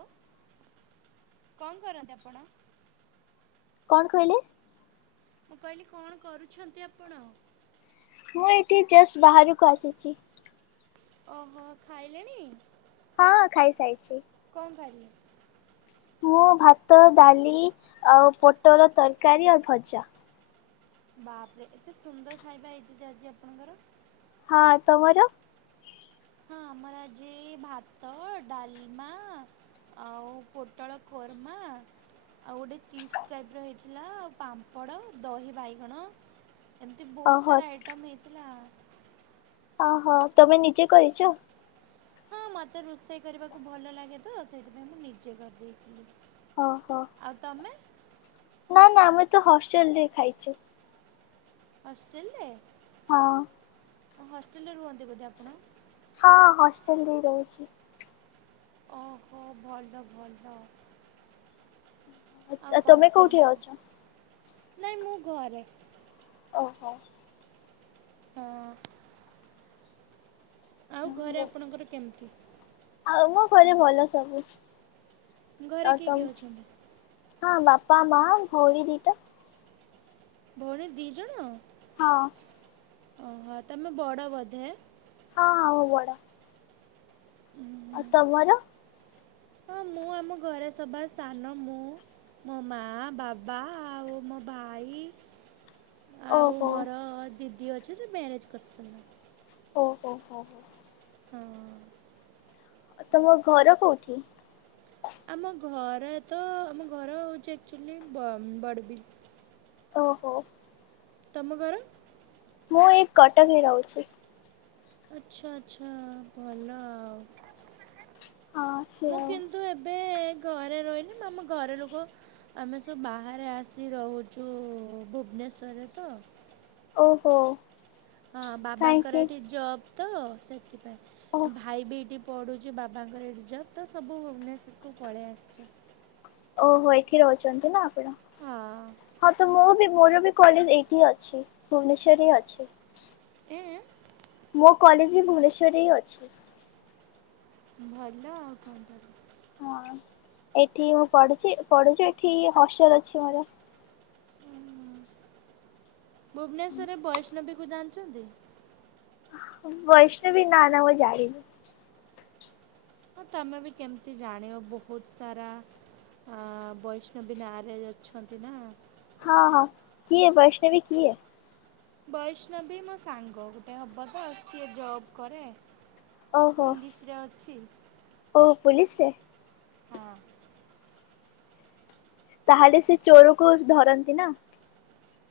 Hello କଣ କରନ୍ତି ଆପଣ? କଣ କହିଲେ? ମୁଁ କହିଲି କଣ କରୁଛନ୍ତି ଆପଣ? ମୁଁ ଏଇଠି ଜଷ୍ଟ ବାହାରକୁ ଆସିଛି। ଓହୋ ଖାଇଲେଣି? ହଁ ଖାଇସାରିଛି। କଣ ଖାଇଲେ? ମୁଁ ଭାତ ଡାଲି ଆଉ ପୋଟଳ ତରକାରୀ ଆଉ ଭଜା। ବାପରେ ଏତେ ସୁନ୍ଦର ଖାଇବା ହେଇଛି ଯେ ଆଜି ଆପଣଙ୍କର? ହଁ ତମର? ହଁ ଆମର ଯେ ଭାତ ଡାଲିମା ଆଉ ପୋଟଳ କୋର୍ମା ଆଉ ଗୋଟେ ଚିପ୍ସ ଟାଇପ ର ହେଇଥିଲା ଆଉ ପାମ୍ପଡ଼ ଦହି ବାଇଗଣ ଏମିତି ବହୁତ ଓହୋ ସାରା ଆଇଟମ ହେଇଥିଲା। ଓହୋ ତମେ ନିଜେ କରିଛ? ହଁ ମତେ ରୋଷେଇ କରିବାକୁ ଭଲ ଲାଗେ ତ ସେଇଥିପାଇଁ ମୁଁ ନିଜେ କରିଦେଇଥିଲି। ଓହୋ। ଆଉ ତମେ? ନା ନା ଆମେ ତ ହଷ୍ଟେଲ ରେ ଖାଇଛୁ। ହଷ୍ଟେଲ ରେ। ହଁ। ହ ହଷ୍ଟେଲରେ ରୁହନ୍ତି ବୋଧେ ଆପଣ? ହଁ ହଷ୍ଟେଲ ରେ ହିଁ ରହୁଛି। ଓହୋ ଭଲ ଭଲ ଆଉ କଣ ତମେ କୋଉଠି କୁହନ୍ତୁ ରହୁଛ? ନାଇଁ ମୁଁ ଘରେ। ଓହୋ। ହଁ। ଆଉ ଘରେ ଆପଣଙ୍କର କେମିତି? ଆଉ ମୋ ଘରେ ଭଲ ସବୁ ଘରେ ତ କିଏ କିଏ ତମ ଅଛନ୍ତି? ହଁ ବାପା ମା ଭଉଣୀ ଦିଟା। ଭଉଣୀ ଦୁଇଜଣ? ହଁ। ଓହୋ ତମେ ବଡ଼ ବୋଧେ? ହଁ ହଁ ମୁଁ ବଡ। ହୁଁ। ଆଉ ତମର? ହଁ ମୁଁ ଆମ ଘରେ ସବା ସାନ ମୁଁ ମୋ ମା ବାବା ଆଉ ମୋ ଭାଇ ଆଉ ଓହୋ ମୋର ଦିଦି ଅଛି ସେ ମ୍ୟାରେଜ୍ କରିଛନ୍ତି। ଓହୋ ହୋ ହୋ। ହଁ ତମ ଘର କୋଉଠି? ଆମ ଘରେ ତ ଆମ ଘର ହେଉଛି ଆକ୍ଚୁଆଲି ବ ବଡ଼ବ ଓହୋ ତମ ଘର? ମୁଁ ଏଇ କଟକ ରେ ରହୁଛି। ଆଚ୍ଛା ଆଚ୍ଛା ଭଲ ଆଉ। ହଁ ସେଆଉ। ତୁ ଏବେ ଘରେ ରହିଲି ଆମ ଘରେ ଲୋକ ଆମେ ସବୁ ବାହାରେ ଆସି ରହୁଛୁ ଭୁବନେଶ୍ୱରରେ ତ। ଓହୋ ହଁ ବାବାଙ୍କର କାହିଁକି ଏଠି ଜବ୍ ତ ଓ ସେଥିପାଇଁ ଭାଇ ବି ଏଠି ପଡ଼ୁଛି ବାବାଙ୍କର ରିଜର୍ଭ ତ ସବୁ ଭୁବନେଶ୍ୱରକୁ ପଳେଇ ଆସିଛୁ। ଓହୋ ଏଠି ରହୁଛନ୍ତି ନା ଆପଣ? ହଁ ହଁ ତ ମୁଁ ବି ମୋର ବି କଲେଜ ଏଇଠି ଅଛି ଭୁବନେଶ୍ଵର ହିଁ ଅଛି। ଏଁ ମୋ କଲେଜ ବି ଭୁବନେଶ୍ୱରରେ ହି ଅଛି। ଭଲ ଆଉ କଣ ହଁ ଏଠି ମୁଁ ପଢୁଛି ପଢୁଛି ଏଠି ହସଲ ଅଛି ମୋର। ଭୁବନେଶ୍ୱରରେ ବୈଷ୍ଣବୀକୁ ଜାଣିଛନ୍ତି। ବୈଷ୍ଣୁବି ନା ନା ମୁଁ ଜାଣିନି। ହଁ ତମେ ବି କେମିତି ଜାଣିବ ବହୁତ ସାରା ବୈଷ୍ଣବୀ ନାଁରେ ଜଉ ଅଛନ୍ତି ନା। ହଁ ହଁ କିଏ ବୈଷ୍ଣବୀ କିଏ? ବୈଷ୍ଣବୀ ମୋ ସାଙ୍ଗ ଗୋଟେ ହବ ତ ସିଏ ଜବ୍ କରେ। ପୁଲିସରେ ଅଛି। ଓ ପୁଲିସ ରେ। ହଁ ତାହେଲେ ସେ ଚୋରକୁ ଧରନ୍ତି ନା।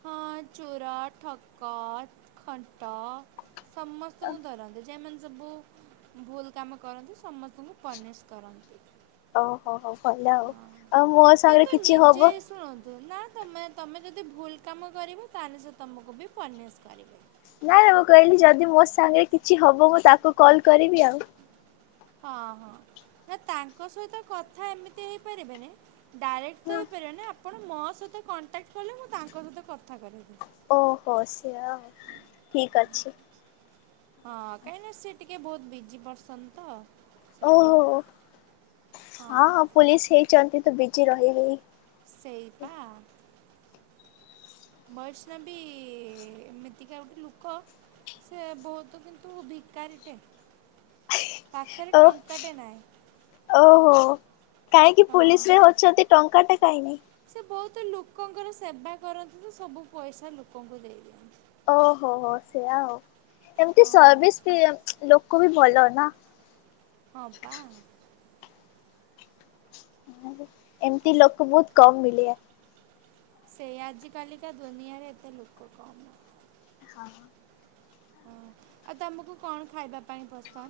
ହଁ ଚୋର ଠକ ଖଣ୍ଟ ସମସ୍ତ ଙ୍କୁ ଧରନ୍ତି। ଯେମାନେ ସବୁ ଭୁଲ କାମ କରନ୍ତି ସମସ୍ତଙ୍କୁ ପନିଶ କରନ୍ତି। ଓହୋ ହୋ ଭଲ। ଆଉ ହଁ ଆଉ ମୋ ସାଙ୍ଗରେ କିନ୍ତୁ କିଛି ହବ ନିଜେ ଶୁଣନ୍ତୁ ନା ତମେ ତମେ ଯଦି ଭୁଲ କାମ କରିବ ତାହେଲେ ସେ ତୁମକୁ ବି ପନିଶ କରିବେ। ନାଇଁ ନାଇଁ ମୁଁ କହିଲି ଯଦି ମୋ ସାଙ୍ଗରେ କିଛି ହବ ମୁଁ ତାକୁ କଲ୍ କରିବି ଆଉ। ହଁ ହଁ ନା ତାଙ୍କ ସହିତ କଥା ଏମିତି ହେଇପାରିବେନି। ଡାଇରେକ୍ଟ ହଁ ତ ହେଇପାରିବେନି ଆପଣ ମୋ ସହିତ କଣ୍ଟାକ୍ଟ କଲେ ମୁଁ ତାଙ୍କ ସହିତ କଥା କରେଇଦେବି। ଓହୋ ସେୟା ଆଉ ଠିକ୍ ଅଛି। ହଁ କାହିଁକିନା ସି ଟିକେ ବହୁତ ବିଜି ପରସନ୍ ତ। ଓହୋ ସେଥିପାଇଁ ହଁ। ପୋଲିସ ହେଇଛନ୍ତି ତ ବିଜି ରହିବେ। ସେଇପା। ବୈଷ୍ଣବୀ ବି ଏମିତିକା ଗୋଟେ ଲୁକ। ସେ ବହୁତ କିନ୍ତୁ ଭିକାରୀଟେ। ପାଖରେ ଓ ଟଙ୍କାଟେ ନାଁଇ ଓହୋ ପୋଲିସ ରେ ହଁ। ଅଛନ୍ତି ଟଙ୍କାଟେ କାହିଁକି ସେ ବହୁତ ଲୋକଙ୍କର ସେବା କରନ୍ତି ତ ସବୁ ପଇସା ଲୋକଙ୍କୁ ଦେଇଦିଅନ୍ତି। ଓହୋ ହୋ ସେୟା ହଉ ଏମିତି ହଁ ସର୍ଭିସ୍ ବି ଲୋକ ବି ଭଲ ନା। ହଁ ପା ଏମିତି ଲୋକ ବହୁତ କମ ମିଳେଆ। ସେଇୟା ଆଜ କାଲିକା ଦୁନିଆରେ ଏତେ ଲୋକ କମ୍। ହଁ ହଁ ଆଉ ତମକୁ କଣ ଖାଇବା ପାଇଁ ପସନ୍ଦ।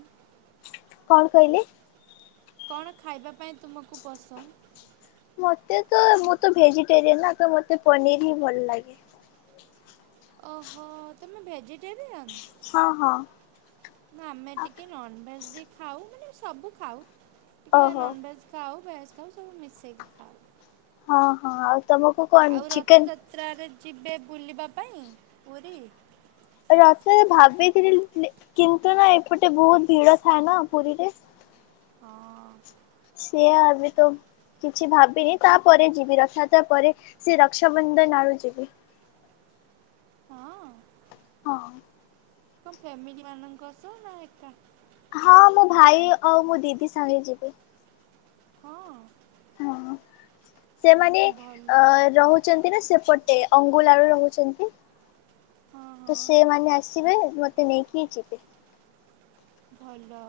କଣ କହିଲେ। କଣ ଖାଇବା ପାଇଁ ତୁମକୁ ପସନ୍ଦ। ମତେ ତ ମୁଁ ତ ଭେଜିଟେରିୟନ ଆ ତ ମତେ ପନିର ହି ଭଲ ଲାଗେ। ଓ ହୋ ତମେ ଭେଜିଟେରିଆନ ହଁ ହଁ ନା ଆମେ ଟିକେ ନଭେଜ ବି ଖାଉ ମାନେ ସବୁ ଖାଉ ଟିକେ ଓହୋ ନଭେଜ ଖାଉ ବ୍ୟାସ୍ ଖାଉ ସବୁ ମିଶେଇ ଖାଉ ହଁ ହଁ ଆଉ ତମ ଆଉ ରଥଯାତ୍ରାରେ ଯିବେ ବୁଲିବା ପାଇଁ ପୁରୀ ରଥରେ ଭାବିଥିଲି କିନ୍ତୁ ନା ଏପଟେ ବହୁତ ଭିଡ ଥାଏ ନା ପୁରୀରେ ହଁ ସେୟା ଆବି ତ କିଛି ଭାବିନି ତାପରେ ଯିବି ରଥଯାତ୍ରା ପରେ ସେ ରକ୍ଷାବନ୍ଧନ ଆଉ ଯିବି। ହଁ। ହଁ। କଣ ଫ୍ୟାମିଲି ମାନଙ୍କ ସହ ନା ଏକା। ହଁ ମୁଁ ଭାଇ ଆଉ ମୋ ଦିଦି ସାଙ୍ଗେ ଯିବି। ହଁ। ହଁ ସେମାନେ ଅ ଭଲ ରହୁ ଚନ୍ତି ନା ସେପଟେ ଅଙ୍ଗୁଲ ଆଡେ ରହୁଚନ୍ତି। ହଁ ତ ହଁ ସେମାନେ ଆସିବେ ମତେ ନେଇକି ହି ଯିବେ। ଭଲ।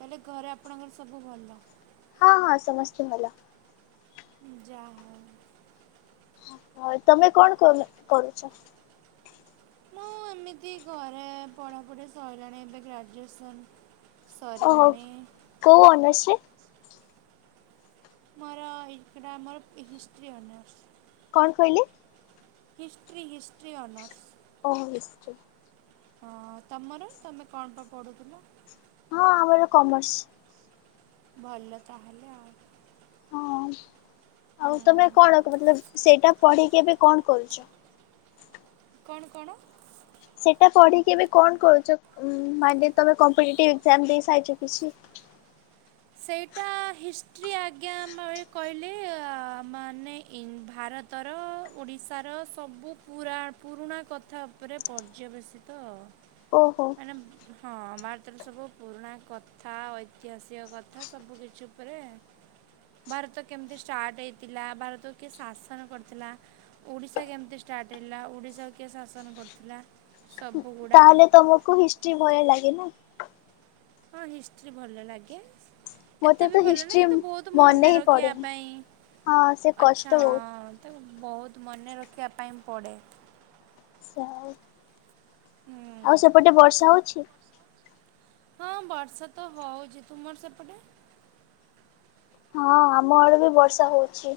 ତାହିଲେ ଘରେ ଆପଣଙ୍କର ସବୁ ଭଲ। ହଁ ହଁ ସମସ୍ତେ ଭଲ। ଯାହଉ। ହଁ ତମେ କଣ କର କରୁଛ? ମୁଁ ଏମିତି ଘରେ ପଢାପଡି ସଇଲାଣି ଏବେ ଗ୍ରାଜୁଏସନ୍। ସରିିଲାଣି। କଉ ଓନର୍ସିପ୍? ମୋର ଏଇଟା ମୋର ହିଷ୍ଟ୍ରି ଅନର୍ସ। କଣ କହିଲେ? History history honours. ଓହୋ ହିଷ୍ଟ୍ରି ହଁ ତମର ତମେ କଣ ତ ପଢୁଥିଲ। ହଁ ଆମର କମର୍ସ। ଭଲ ତାହେଲେ ଆଉ। ହଁ ଆଉ ତମେ ହୁଁ କଣ ଭଲ ସେଇଟା ପଢିକି ଏବେ କଣ କରୁଚ? କଣ କଣ? ସେଇଟା ପଢୀକି ବି କଣ କରୁଚ ମାନେ ତୁମେ କମ୍ପିଟେଟିଭ୍ ଏକ୍ଜାମ ଦେଇସାରିଛ କିଛି? ସେଇଟା ହିଷ୍ଟ୍ରି ଆଜ୍ଞା ଆମେ କହିଲେ ମାନେ ଇନ୍ ଭାରତ ଉତ୍ତର ଓଡ଼ିଶାର ସବୁ ପୁରା ପୁରୁଣା କଥା ଉପରେ ପର୍ଯ୍ୟବେସିତ ଆଉ। ଓହୋ। ହଁ ଭାରତରେ ସବୁ ପୁରୁଣା କଥା ଐତିହାସିକ କଥା। କଥା ସବୁ କିଛି ଉପରେ ଭାରତ କେମିତି ଷ୍ଟାର୍ଟ ହେଇଥିଲା ଭାରତକୁ କିଏ ଶାସନ କରିଥିଲା। ଓଡ଼ିଶା କେମିତି ଷ୍ଟାର୍ଟ ହେଲା ଓଡ଼ିଶାକୁ କିଏ ଶାସନ କରୁଥିଲା? ସବୁଗୁଡ଼ ତାହେଲେ ତମକୁ ହିଷ୍ଟ୍ରି ଭୟ ଲାଗେ ନା। ହଁ ହିଷ୍ଟ୍ରି ଭଲ ଲାଗେ। ଏତେ ମତେ ତ ବି ଭଲ ନାଇ ହିଷ୍ଟ୍ରି କିନ୍ତୁ ବହୁତ ମନେ ହିଁ ରଖିବା ପଡେନି ପାଇଁ ହଁ ସେ କଷ୍ଟ ଆଛା। ତାକୁ ବହୁତ ମନେ ରଖିବା ପାଇଁ ପଡ଼େ। ସାର। ହୁଁ ଆଉ ସେପଟେ ବର୍ଷା ହଉଚି। ହଁ ବର୍ଷା ତ ହଉଚି, ତୁମର ସେପଟେ? ହଁ ଆମ ଆଡେ ବି ବର୍ଷା ହଉଚି।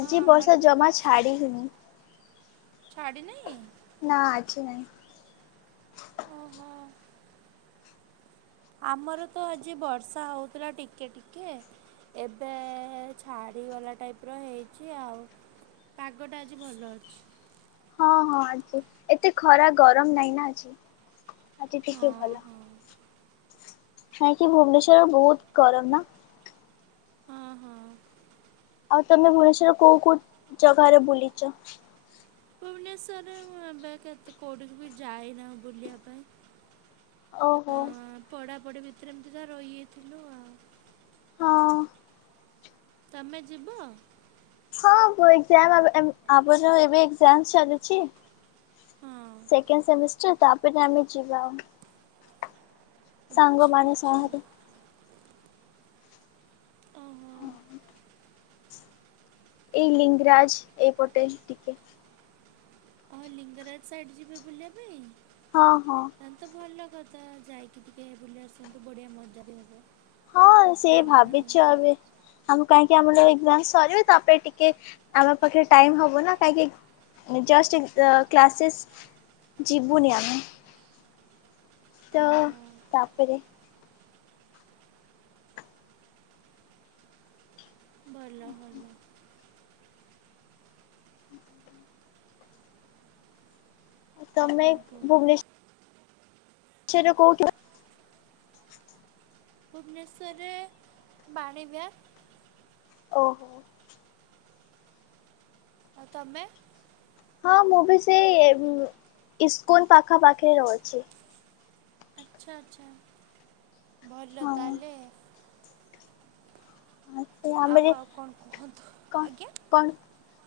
ହଁ ଆମର ବର୍ଷା ବି ଜମା ବର୍ଷା ଛାଡ଼ି ହିଁ ନି। ଛାଡ଼ିିନି? ନା ଆଜି ନାହିଁ। ଓହୋ। ଆମର ତ ଆଜି ବର୍ଷା ହଉଥିଲା ଟିକେ ଟିକେ। ଏବେ ଛାଡ଼ିଗଲା ଟାଇପର ହେଇଚି ଆଉ। ପାଗଟା ଆଜି ଭଲ ଅଛି। ହଁ, ହଁ ଆଜି ଏତେ ଖରା ଗରମ ନାଇଁ ନା ଆଜି। ଆଜି ଟିକ ହଁ ଭଲ ହଁ କାଇଁକି ଭୁବନେଶ୍ୱର ବହୁତ ଗରମ ନା। ହଁ, ହଁ। ଆଉ ତମେ ଭୁବନେଶ୍ବର ରେ କୋଉ କୋଉ ଜାଗାରେ ବୁଲିଛ? ଭୁବନେଶ୍ବର ରେ ମୁ ଏବେ କେତେ କଉଠିକି ବି ଯାଇନାଉ ବୁଲିବା ପାଇଁ। ଓହୋ। ପଢା ପଢ଼ି ଭିତରେ ଏମିତି ତ ରହିଯାଇଥିଲୁ ଆଉ। ହଁ। ତମେ ଯିବ? ହଁ ଆମ ଏକ୍ସାମ ଆମର ଏବେ ଏକ୍ସାମ ଚାଲିଛି। ହଁ ସେକେଣ୍ଡ ସେମିଷ୍ଟର ତାପରେ ଆମେ ଯିବା ଆଉ। ଆଚ୍ଛା ସାଙ୍ଗମାନେ ଆଚ୍ଛା ସହରେ [unintelligible] ଏହି ଲିଙ୍ଗରାଜ ଏପଟେ ଟିକେ। ଓହ ଲିଙ୍ଗରାଜ ସାଇଡ଼ ଯିବେ ବୁଲିବା ପାଇଁ? ହଁ ହଁ। ତାହେଲେ ତ ଭଲ କଥା ଯାଇକି ଟିକେ ବୁଲି ଆସନ୍ତୁ ବଢିଆ ମଜା ବି ହବ। ହଁ ସେ ଭାବିଛୁ ଏବେ ଆମ କାହିଁକି ଆମର ଏକ୍ସାମ ସରିବେ ତାପ ଟିକେ ଆମ ପାଖରେ ଟାଇମ ହବ ନା କାହିଁକି ଜଷ୍ଟ ଅ କ୍ଲାସେସ୍ ଯିିବୁନି ଆମେ। ତ ଓହୋ ତାପରେ ଭଲ ଭଲ। ଆଉ ତମେ କଣ କୁହନ୍ତୁ? ଭୁବନେଶ୍ବ ସେଟା କୋଉଠି? [unintelligible] ଭୁବନେଶ୍ୱରରେ ବାଣୀବିହାର। ଓହୋ। ଆଉ ତମେ? ହଁ ମୁଁ ବି ସେଇ ଇସକନ ପାଖା ପାଖି ରହୁଛି। ଆଚ୍ଛା ଆଚ୍ଛା ଭଲ ତାହେଲେ। ହଁ ମୁଁ ଆଉ ଅମରି ଆଉ କଣ କୁହନ୍ତୁ? କଣ ଆଜ୍ଞା। କଣ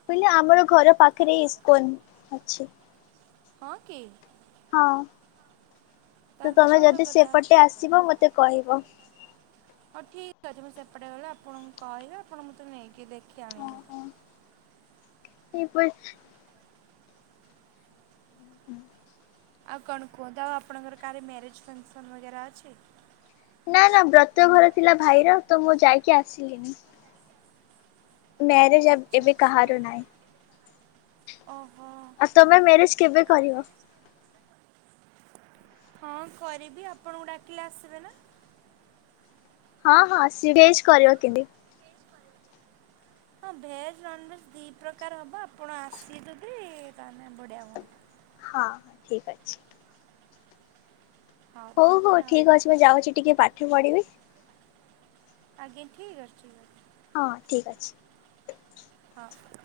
କହିଲି ଆମର ଘର ପାଖରେ ଇସକନ ଅଛି। ହଁ କି ହଁ ତ ତାହେଲେ ତମେ ଭଲ ଯଦି କଥା ସେପଟେ ଆସିବ ମତେ କହିବ। ହଉ ଠିକ ଅଛି ମୁଁ ସେପଟେ ଗଲେ ଆପଣଙ୍କୁ କହିବି ଆପଣ ମଁତେ ନେଇକି ଦେଖି ଆଣିବେ। ଏପଟେ [unintelligible] ଆଉ କଣ କୁହନ୍ତୁ ଆପଣଙ୍କର କାହରି ମ୍ୟାରେଜ ଫଙ୍କସନ ବଗେରା ଅଛି? ନା ନା ବ୍ରତ ଘର ଥିଲା ଭାଇର ତ ମୁଁ ଯାଇକି ଆସିଲିନି। ମ୍ୟାରେଜ ଅ ଆଚ୍ଛା ଏବେ ଆଚ୍ଛା କାହାରୁ ନାହି। ଓହୋ। ତମେ ମ୍ୟାରେଜ କେବେ କରିବ? ହଁ କରିବି ଆପଣଙ୍କୁ ଡାକିଲେ ଆସିବେ ନା? ହଁ ହଁ ସି [unintelligible] ହଁ ଭେଜ୍ ନନ୍ଭେଜ୍ ଦୁଇ ପ୍ରକାର ହବ ଆପଣ ଆସିବେ ଯଦି ତାହେଲେ ବଢ଼ିଆ ହୁଅନ୍ତା। ହଁ ହଁ ଠିକ ଅଛି। ହଉ ତାହେଲେ ହଉ ଆଉ ଠିକ୍ ଅଛି ମୁଁ ଯାଉଚି ଟିକେ ପାଠ ପଢିବି। ଆଜ୍ଞା ଠିକ୍ ଅଛି। ଅଛି ହଁ ଠିକ୍ ଅଛି। ହଁ।